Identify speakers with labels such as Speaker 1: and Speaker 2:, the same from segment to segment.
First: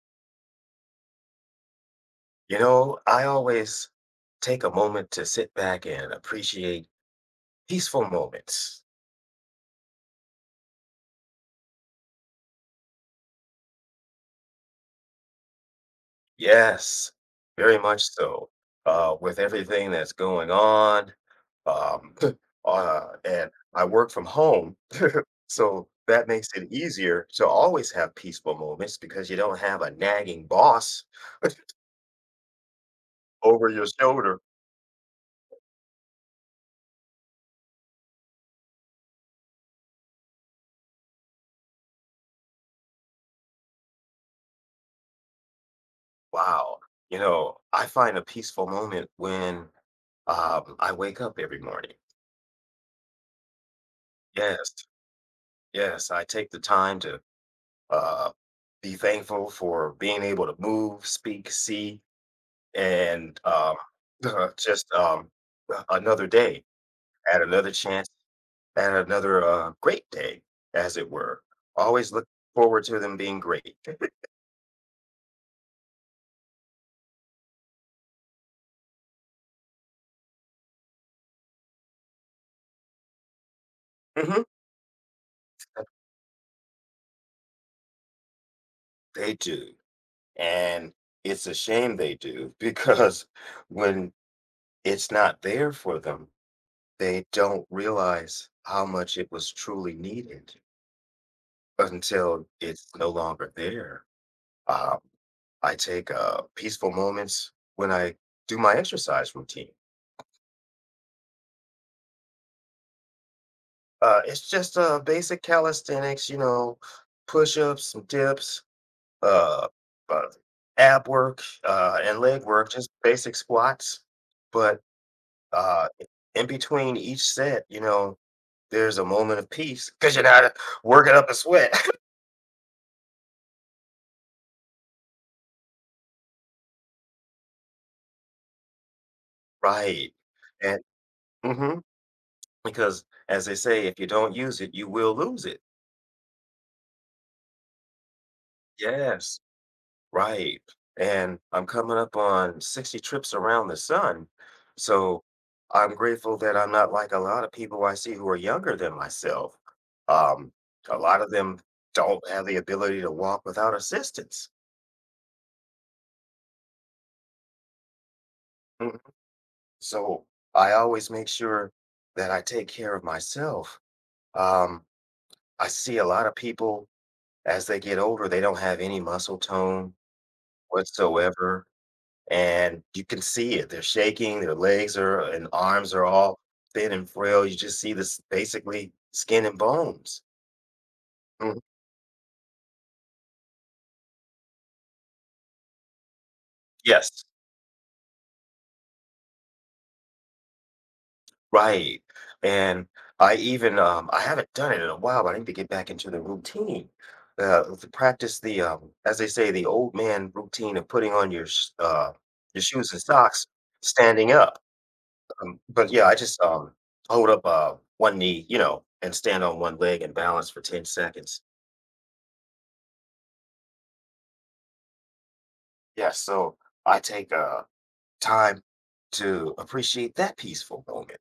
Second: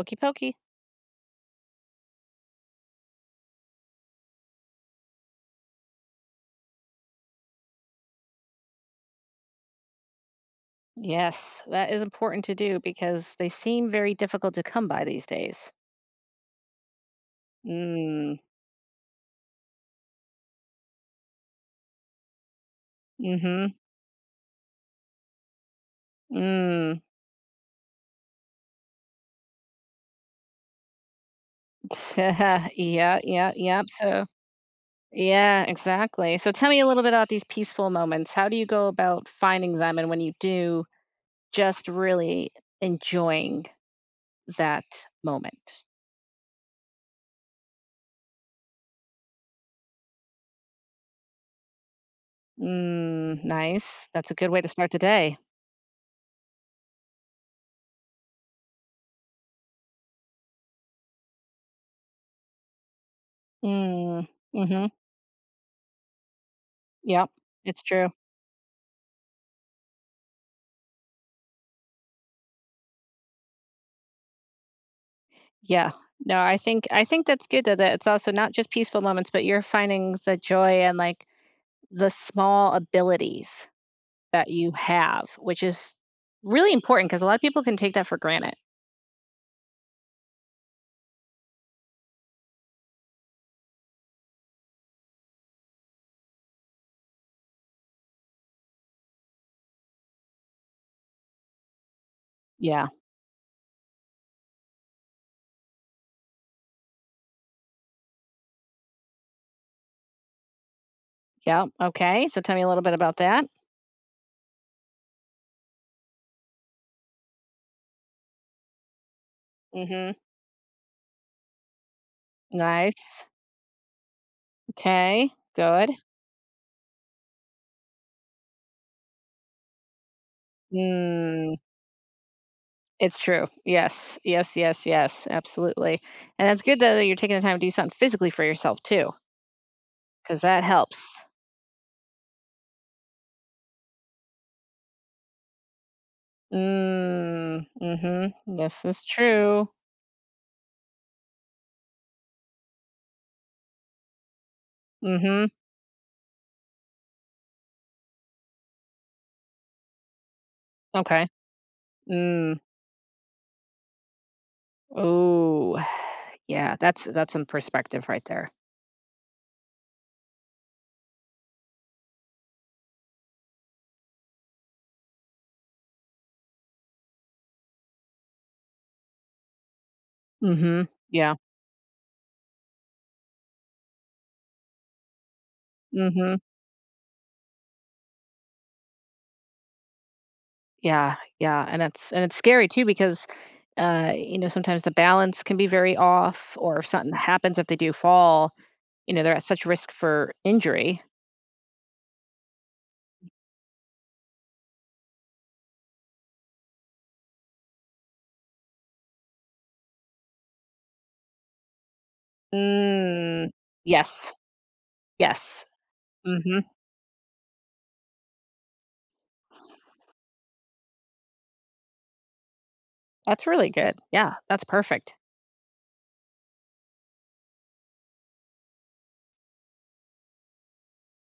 Speaker 1: Okie pokey.
Speaker 2: You know, I always take a moment to sit back and appreciate peaceful moments.
Speaker 1: Yes, that is important to do because they seem very difficult to come by these days.
Speaker 2: Yes, very much
Speaker 1: Mm.
Speaker 2: so. With everything that's going on, um, and
Speaker 1: Mm-hmm.
Speaker 2: I work from home, so that makes it
Speaker 1: Mm.
Speaker 2: easier to always have peaceful moments because you don't have a nagging boss
Speaker 1: yeah, yeah,
Speaker 2: over
Speaker 1: yeah.
Speaker 2: your
Speaker 1: So
Speaker 2: shoulder.
Speaker 1: yeah, exactly. So tell me a little bit about these peaceful moments. How do you go about finding them and when you do, just really enjoying that moment?
Speaker 2: Wow. You know, I find a peaceful moment when I wake up every morning.
Speaker 1: Mm, nice. That's a good way to
Speaker 2: Yes,
Speaker 1: start the day.
Speaker 2: yes, I take the time to Uh, be thankful for being able to move, speak, see, and
Speaker 1: Mm. Mm-hmm.
Speaker 2: just another day,
Speaker 1: Yep.
Speaker 2: at another
Speaker 1: It's
Speaker 2: chance,
Speaker 1: true.
Speaker 2: at another great day, as it were. Always look forward to them being great.
Speaker 1: Yeah. No, I think that's good that it's also not just peaceful moments, but you're finding the joy and like the small abilities
Speaker 2: Hmm.
Speaker 1: that you have, which is really important because a lot of people can take that for granted.
Speaker 2: They do. And it's a shame they do because when it's not there for them, they don't realize how much it was truly needed until it's
Speaker 1: Yeah.
Speaker 2: no longer there. Um, I take peaceful moments when I do my exercise routine.
Speaker 1: Yeah. Okay. So tell me a little bit about that.
Speaker 2: It's just basic calisthenics, you know, push-ups, some dips, uh,
Speaker 1: Mm hmm.
Speaker 2: uh, ab work, and leg work, just
Speaker 1: Nice.
Speaker 2: basic squats. But
Speaker 1: Okay.
Speaker 2: uh,
Speaker 1: Good.
Speaker 2: in between each set, you know, there's a moment of peace because you're not working up a
Speaker 1: Mm,
Speaker 2: sweat,
Speaker 1: it's true. Yes. Yes. Yes. Yes. Absolutely. And that's good that you're taking the time to do something physically for yourself too,
Speaker 2: right?
Speaker 1: because that
Speaker 2: And
Speaker 1: helps.
Speaker 2: mhm, because, as they say, if you don't use it, you will lose it.
Speaker 1: Mm, mhm. This is
Speaker 2: Yes.
Speaker 1: true.
Speaker 2: Right. And I'm coming up on 60 trips around the sun.
Speaker 1: Mm.
Speaker 2: So
Speaker 1: Mhm.
Speaker 2: I'm grateful that I'm not like a lot of people I see who are younger than myself. Um, a lot
Speaker 1: Okay.
Speaker 2: of them don't have the
Speaker 1: Mm.
Speaker 2: ability to walk without assistance.
Speaker 1: Ooh. Yeah, that's some perspective right there.
Speaker 2: Mm. So I always make sure that I take care of myself. Um, I see a lot of people as they get older, they don't have any muscle tone
Speaker 1: Mm. Mhm. Yeah.
Speaker 2: whatsoever. And you can see it. They're shaking, their legs are and arms are
Speaker 1: Mm.
Speaker 2: all
Speaker 1: Mhm.
Speaker 2: thin and frail. You just see this basically skin and bones.
Speaker 1: Yeah,
Speaker 2: Mhm.
Speaker 1: yeah, and it's scary too because you know, sometimes the balance can be very off, or if something
Speaker 2: Yes,
Speaker 1: happens, if they do fall, you know, they're at such risk for injury.
Speaker 2: right. And I even I haven't done it in a while, but I need to get back into the routine. To practice the as they say, the old man routine of putting on your your shoes and socks,
Speaker 1: Mm.
Speaker 2: standing
Speaker 1: Yes.
Speaker 2: up. Um,
Speaker 1: Yes.
Speaker 2: but yeah, I
Speaker 1: Mm.
Speaker 2: just
Speaker 1: Mhm.
Speaker 2: hold up one knee, you know, and stand on one leg and balance for 10 seconds.
Speaker 1: That's really good. Yeah, that's perfect.
Speaker 2: Yeah, so I take time to appreciate that peaceful moment.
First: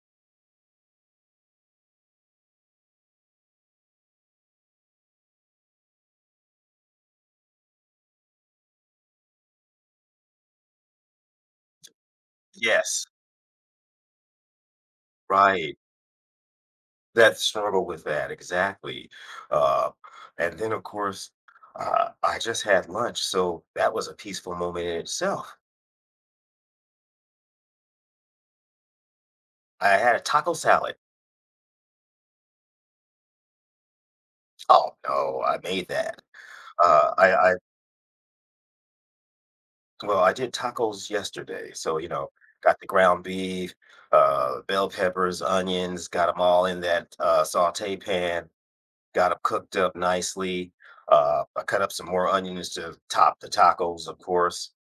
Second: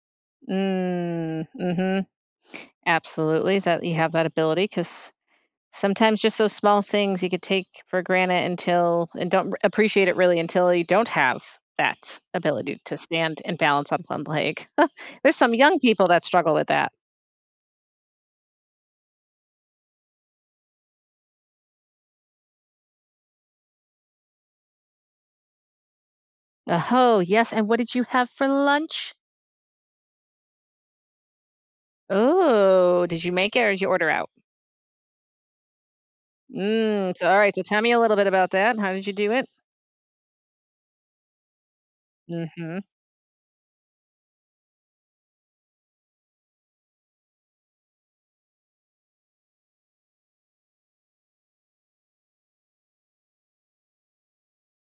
Speaker 1: Mm. Mhm. Absolutely, that you have that ability, because sometimes just those small things you could take for granted until and don't r appreciate it really until you don't have that ability to
Speaker 2: Yes.
Speaker 1: stand and balance on one leg. There's some
Speaker 2: Right.
Speaker 1: young people that struggle with that.
Speaker 2: That struggle with that, exactly. Uh, and then, of course, I just had lunch, so that was a peaceful moment in itself.
Speaker 1: Oh, yes, and what did you have for lunch?
Speaker 2: I had a taco salad.
Speaker 1: Oh, did you make it or did you order out?
Speaker 2: Oh no, I made that.
Speaker 1: Mm, so, alright,
Speaker 2: I
Speaker 1: so tell me a little bit about that. How did you do it?
Speaker 2: Well, I did tacos yesterday, so you know, got
Speaker 1: Mhm.
Speaker 2: the ground beef, bell peppers, onions, got them all in that saute pan, got them cooked up nicely. I cut up some more onions to top the tacos, of course.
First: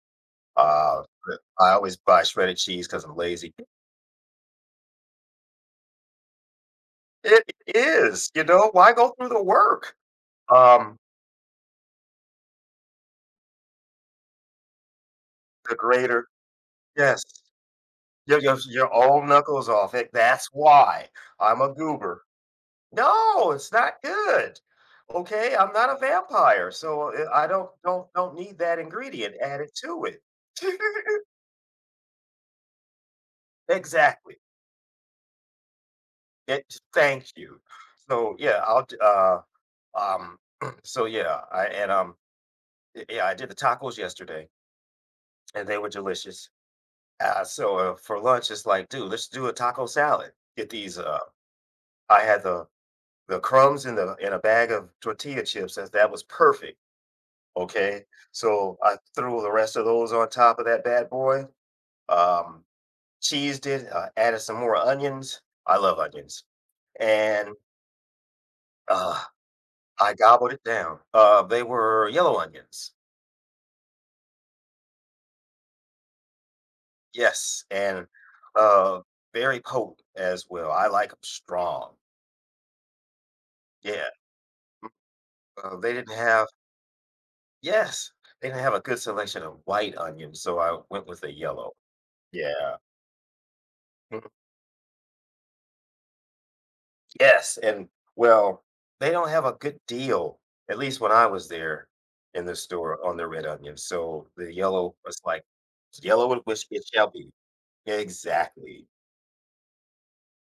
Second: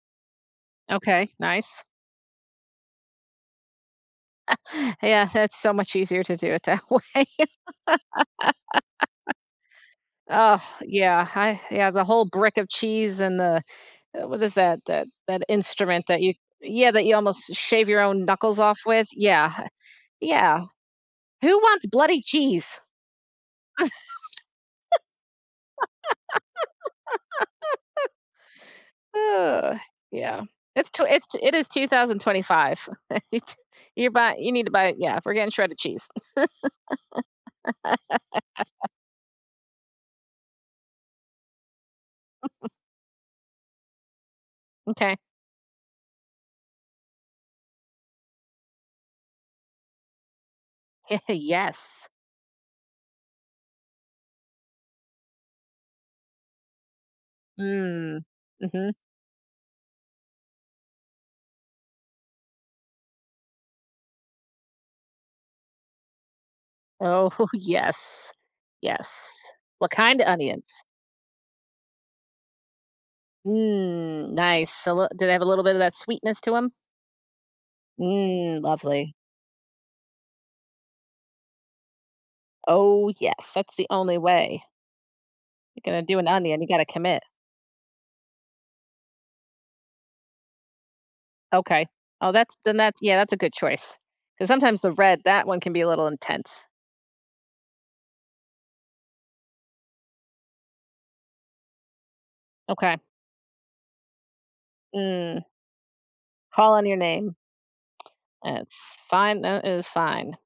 Speaker 2: Uh,
Speaker 1: Okay,
Speaker 2: I
Speaker 1: nice.
Speaker 2: always buy shredded cheese because I'm lazy.
Speaker 1: Yeah, that's so much easier to do it that way.
Speaker 2: It is, you know, why go through the work?
Speaker 1: Oh
Speaker 2: Um,
Speaker 1: yeah, I yeah, the whole brick of cheese and the what is that that
Speaker 2: the
Speaker 1: instrument that
Speaker 2: grater,
Speaker 1: you yeah, that you
Speaker 2: yes,
Speaker 1: almost shave your own
Speaker 2: your your
Speaker 1: knuckles off
Speaker 2: your
Speaker 1: with?
Speaker 2: own
Speaker 1: Yeah.
Speaker 2: knuckles off. That's
Speaker 1: Yeah.
Speaker 2: why
Speaker 1: Who
Speaker 2: I'm a
Speaker 1: wants bloody
Speaker 2: goober.
Speaker 1: cheese?
Speaker 2: No, it's not good. Okay, I'm not a vampire, so I don't need that ingredient added
Speaker 1: Ugh,
Speaker 2: to it.
Speaker 1: yeah. It's tw it's It is 2025.
Speaker 2: Exactly.
Speaker 1: You need to buy yeah, we're getting shredded cheese.
Speaker 2: It, thank you. So, yeah, I'll d um, so, yeah, I and, y yeah, I did the tacos yesterday,
Speaker 1: Okay.
Speaker 2: and they were delicious. So, for lunch, it's like, "Dude, let's do a taco salad." Get these,
Speaker 1: Yes.
Speaker 2: I had the crumbs in the in a bag of tortilla chips, as that was perfect, okay?
Speaker 1: Mm.
Speaker 2: So,
Speaker 1: Mhm.
Speaker 2: I threw the rest of those on top of that bad boy, um, cheesed it, added some more onions, I love onions,
Speaker 1: Oh,
Speaker 2: and
Speaker 1: yes.
Speaker 2: uh
Speaker 1: Yes. What
Speaker 2: I
Speaker 1: kind of
Speaker 2: gobbled
Speaker 1: onions?
Speaker 2: it down. They were yellow onions.
Speaker 1: Mm, nice. A lit do they have a little bit of that sweetness to them.
Speaker 2: Yes, and
Speaker 1: Mm,
Speaker 2: uh,
Speaker 1: lovely.
Speaker 2: very potent as well. I like them strong.
Speaker 1: Oh, yes, that's the
Speaker 2: Yeah,
Speaker 1: only way. You're
Speaker 2: they
Speaker 1: gonna
Speaker 2: didn't
Speaker 1: do an
Speaker 2: have
Speaker 1: onion, you gotta commit.
Speaker 2: yes, they didn't have a good selection of white onions, so I went with a yellow.
Speaker 1: Okay. Oh, that's
Speaker 2: Yeah.
Speaker 1: then that's yeah, that's a good choice.
Speaker 2: Mhm.
Speaker 1: Because sometimes the red, that one can be a little intense.
Speaker 2: Yes, and, well, they don't have a good deal, at least when I was there in the
Speaker 1: Okay.
Speaker 2: store on the red onions, so the yellow was
Speaker 1: Mm,
Speaker 2: like, "Yellow it which
Speaker 1: call on
Speaker 2: it
Speaker 1: your
Speaker 2: shall be."
Speaker 1: name.
Speaker 2: Exactly.
Speaker 1: That's fine, that is fine.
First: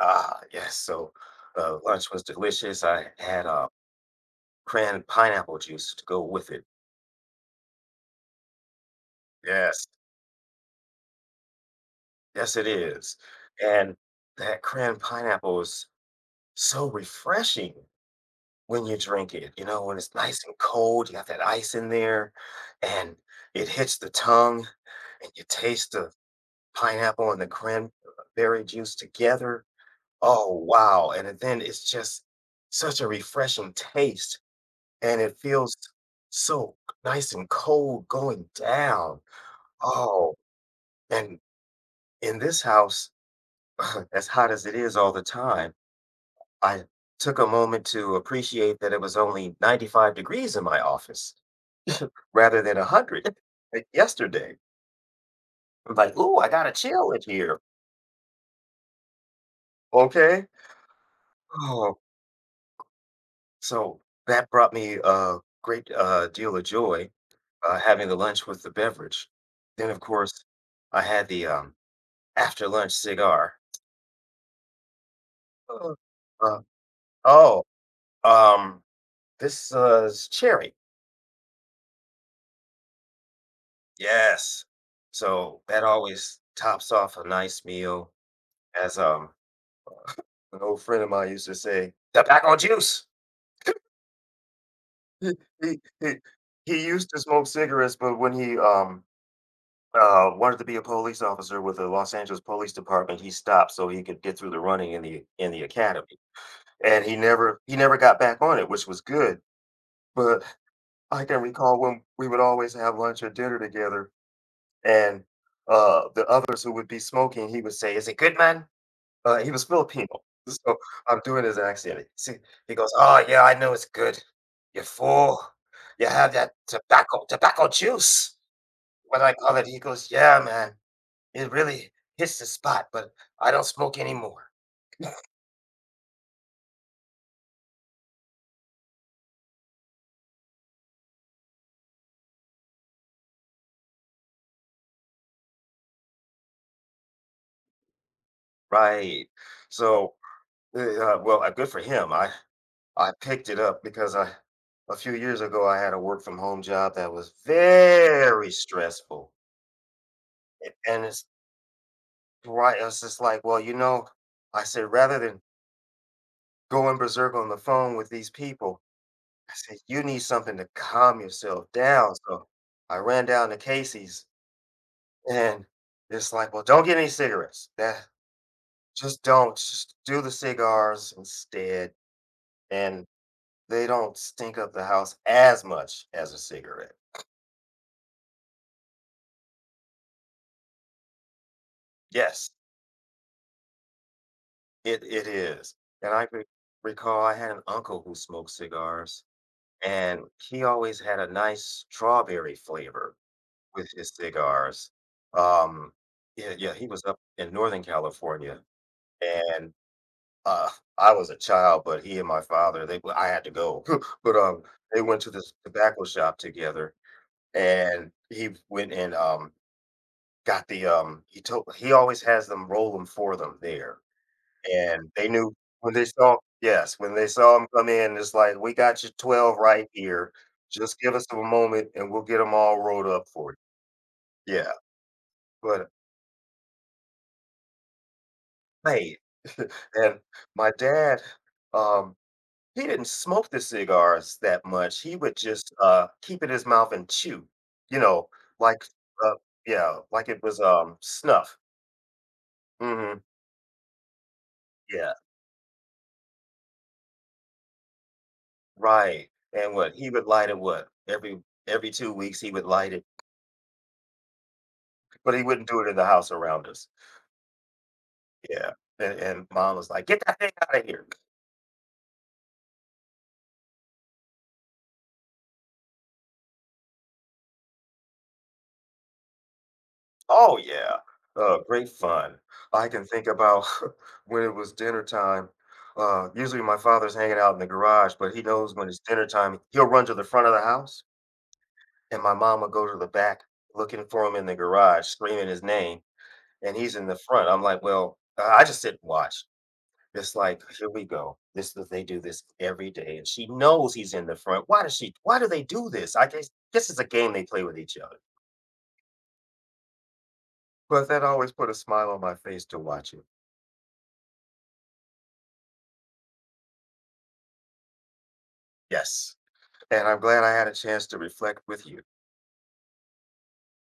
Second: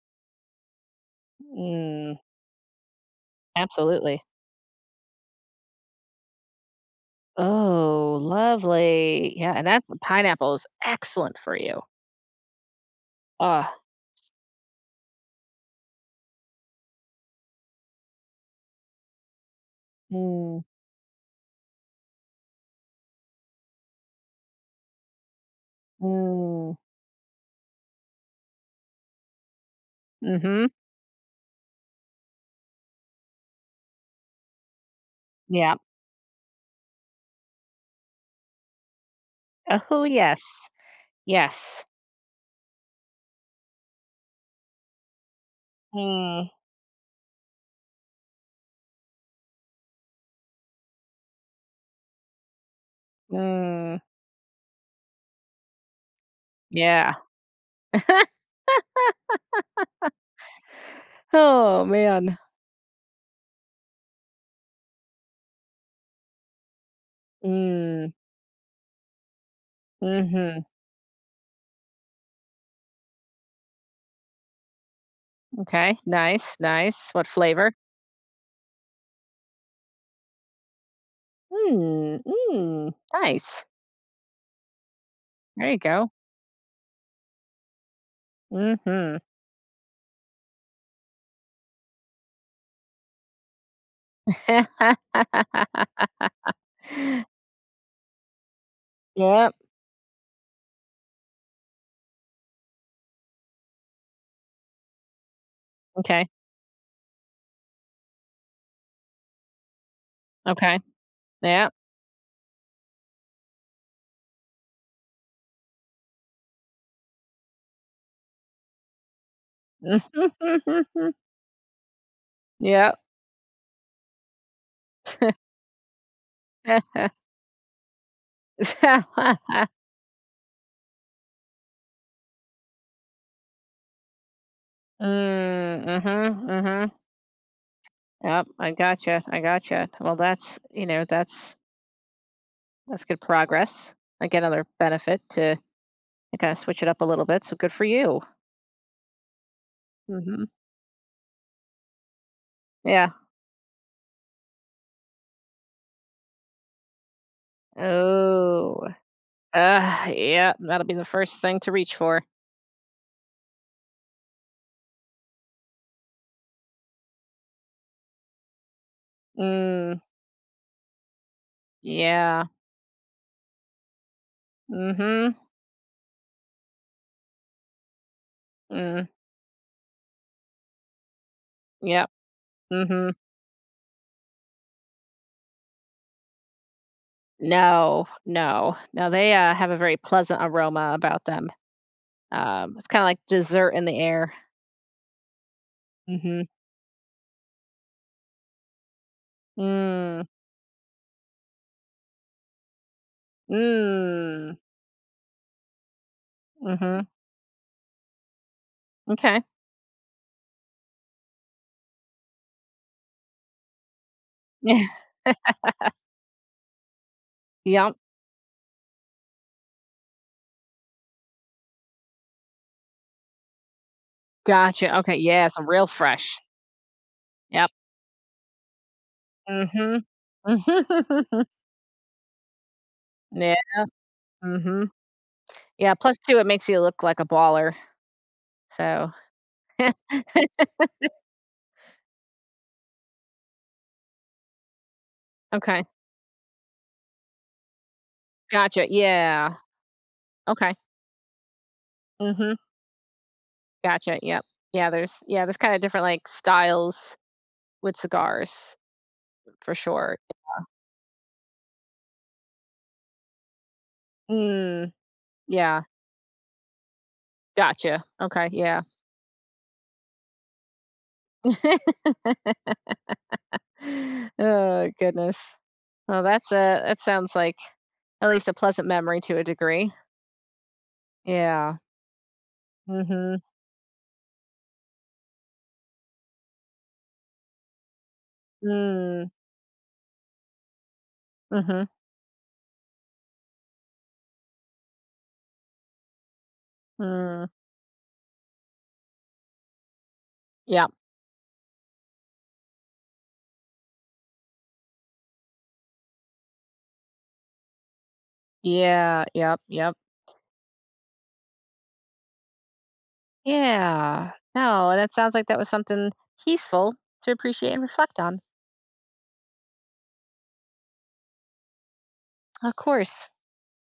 Speaker 2: Ah, yes. So lunch
Speaker 1: Mm,
Speaker 2: was delicious. I had
Speaker 1: absolutely.
Speaker 2: cran pineapple juice to go with it.
Speaker 1: Oh, lovely. Yeah, and that
Speaker 2: Yes,
Speaker 1: pineapple is excellent for you.
Speaker 2: yes, it is.
Speaker 1: Ah,
Speaker 2: And that cran pineapple is so refreshing when you drink it. You know, when it's nice and
Speaker 1: mm,
Speaker 2: cold, you got that ice in there, and it hits the tongue, and you taste the
Speaker 1: mm,
Speaker 2: pineapple and the cranberry juice together. Oh,
Speaker 1: mhm.
Speaker 2: wow. And then it's just such a refreshing taste. And it
Speaker 1: Yeah.
Speaker 2: feels so nice and cold going down.
Speaker 1: Oh,
Speaker 2: Oh,
Speaker 1: yes.
Speaker 2: and
Speaker 1: Yes.
Speaker 2: in this house, as hot as it is all the time,
Speaker 1: Mm,
Speaker 2: I took a moment to appreciate that it was only 95 degrees in my office rather than 100 like
Speaker 1: mm,
Speaker 2: yesterday. I'm like, "Ooh, I gotta chill
Speaker 1: yeah.
Speaker 2: in here." Okay?
Speaker 1: Oh
Speaker 2: Oh,
Speaker 1: man.
Speaker 2: so that brought me a great, deal of joy, having
Speaker 1: Mm.
Speaker 2: the lunch with the beverage. Then, of course,
Speaker 1: Mm-hmm.
Speaker 2: I had the, after lunch cigar. Uh,
Speaker 1: Okay. Nice.
Speaker 2: uh,
Speaker 1: Nice. What
Speaker 2: oh,
Speaker 1: flavor?
Speaker 2: um, this is cherry.
Speaker 1: Mm. Mm. Nice.
Speaker 2: Yes. So
Speaker 1: There you
Speaker 2: that
Speaker 1: go.
Speaker 2: always tops off a nice meal. As
Speaker 1: Mm-hmm.
Speaker 2: an old friend of mine used to say, tobacco juice. He, he, he, he used to smoke cigarettes, but when he
Speaker 1: Yep.
Speaker 2: wanted to be a police officer with the Los Angeles Police Department, he stopped so he could get through the running in the academy.
Speaker 1: Okay.
Speaker 2: And he never got back on it, which was good. But
Speaker 1: Okay.
Speaker 2: I can
Speaker 1: Yeah.
Speaker 2: recall when we would always have lunch or dinner together. And the others who would be smoking, he would say, "Is it good, man?" He was
Speaker 1: Mm
Speaker 2: Filipino, so
Speaker 1: hmm.
Speaker 2: I'm doing his accent. See, he goes,
Speaker 1: Yep.
Speaker 2: "Oh yeah, I know it's good. You fool, you have that tobacco tobacco juice." What I call it, he goes, "Yeah, man, it really hits the spot, but I don't smoke anymore."
Speaker 1: Mm, mhm, mhm. Yep, I gotcha. I gotcha. Well, that's, you know, that's good progress. Like another benefit to kind of switch it up a little bit. So good for you.
Speaker 2: Right. So,
Speaker 1: Mhm.
Speaker 2: well, good for him.
Speaker 1: Yeah.
Speaker 2: I picked it up because I a few years ago I had a work from home job that was very
Speaker 1: Oh.
Speaker 2: stressful.
Speaker 1: Yeah,
Speaker 2: A-
Speaker 1: that'll be the
Speaker 2: and it
Speaker 1: first thing to reach for.
Speaker 2: Right. I was just like, well, you know, I said, rather than going berserk on the phone with these people, I said,
Speaker 1: Mm,
Speaker 2: you need something to calm yourself down.
Speaker 1: yeah.
Speaker 2: So I ran down to Casey's
Speaker 1: Mm. Mhm.
Speaker 2: and it's like, well, don't get any cigarettes. That,
Speaker 1: Mm,
Speaker 2: just don't. Just do the cigars instead.
Speaker 1: yep.
Speaker 2: And
Speaker 1: Mhm.
Speaker 2: they don't stink up the house as much as a cigarette.
Speaker 1: No, no. No, they, have a very pleasant aroma about them.
Speaker 2: Yes,
Speaker 1: It's kinda like dessert in the air.
Speaker 2: it is. And
Speaker 1: Mhm.
Speaker 2: recall I had an uncle who smoked cigars and
Speaker 1: Mm.
Speaker 2: he always had a nice strawberry flavor with his
Speaker 1: Mm. Mm.
Speaker 2: cigars. Um, yeah, yeah, he was
Speaker 1: Mhm.
Speaker 2: up in Northern California,
Speaker 1: Okay.
Speaker 2: and uh, I was a child, but he and my father, they I had to go, but
Speaker 1: Yeah.
Speaker 2: they went to this tobacco shop together,
Speaker 1: Yep.
Speaker 2: and he went and got the he told he always has them roll them for them there.
Speaker 1: Gotcha.
Speaker 2: And
Speaker 1: Okay,
Speaker 2: they
Speaker 1: yeah,
Speaker 2: knew
Speaker 1: some real
Speaker 2: when they saw,
Speaker 1: fresh.
Speaker 2: yes, when they saw him
Speaker 1: Yep.
Speaker 2: come in, it's like, "We got your 12 right
Speaker 1: Mm.
Speaker 2: here.
Speaker 1: Mhm.
Speaker 2: Just give us a moment, and we'll get them all rolled up
Speaker 1: Yeah.
Speaker 2: for you."
Speaker 1: Mm.
Speaker 2: Yeah,
Speaker 1: Mhm.
Speaker 2: but,
Speaker 1: Yeah, plus two, it makes you look like a baller, so
Speaker 2: hey, and my dad, um, he didn't smoke the cigars that much, he would just,
Speaker 1: okay.
Speaker 2: keep it in his mouth and chew, you know, like,
Speaker 1: Gotcha.
Speaker 2: uh
Speaker 1: Yeah.
Speaker 2: yeah, like it was,
Speaker 1: Okay.
Speaker 2: snuff.
Speaker 1: Mhm.
Speaker 2: Mhm,
Speaker 1: Gotcha. Yep.
Speaker 2: yeah,
Speaker 1: Yeah, there's kinda different, like, styles with cigars
Speaker 2: right, and
Speaker 1: for
Speaker 2: what, he
Speaker 1: sure.
Speaker 2: would light it, what, every 2 weeks, he would light it.
Speaker 1: Mm.
Speaker 2: But he wouldn't do
Speaker 1: Yeah.
Speaker 2: it in the house around us.
Speaker 1: Gotcha. Okay.
Speaker 2: Yeah.
Speaker 1: Yeah.
Speaker 2: And mom was like, "Get that thing out of here."
Speaker 1: Oh, goodness. Well, that's a that sounds like at least a pleasant memory to a degree.
Speaker 2: Oh, yeah.
Speaker 1: Yeah.
Speaker 2: Great fun. I can think
Speaker 1: Mhm.
Speaker 2: about when it was dinner time. Usually my father's hanging out in the garage, but he knows when it's dinner
Speaker 1: Mm.
Speaker 2: time, he'll run to the front of the house,
Speaker 1: Mhm.
Speaker 2: and my mom will go to the back looking for him in the garage, screaming his name, and he's in the
Speaker 1: Mm.
Speaker 2: front. I'm like, "Well, I just sit and watch." It's like,
Speaker 1: Yep.
Speaker 2: here we go. This is they do this every day, and she knows he's in the front. Why does she? Why do they do this? I guess this is a game they play with each other.
Speaker 1: Yeah. Yep. Yep.
Speaker 2: But that always put a smile on my face to watch it.
Speaker 1: Yeah. No, and it sounds like that was something peaceful to appreciate and reflect on.
Speaker 2: Yes, and I'm glad I had a chance to reflect with you.
Speaker 1: Of course.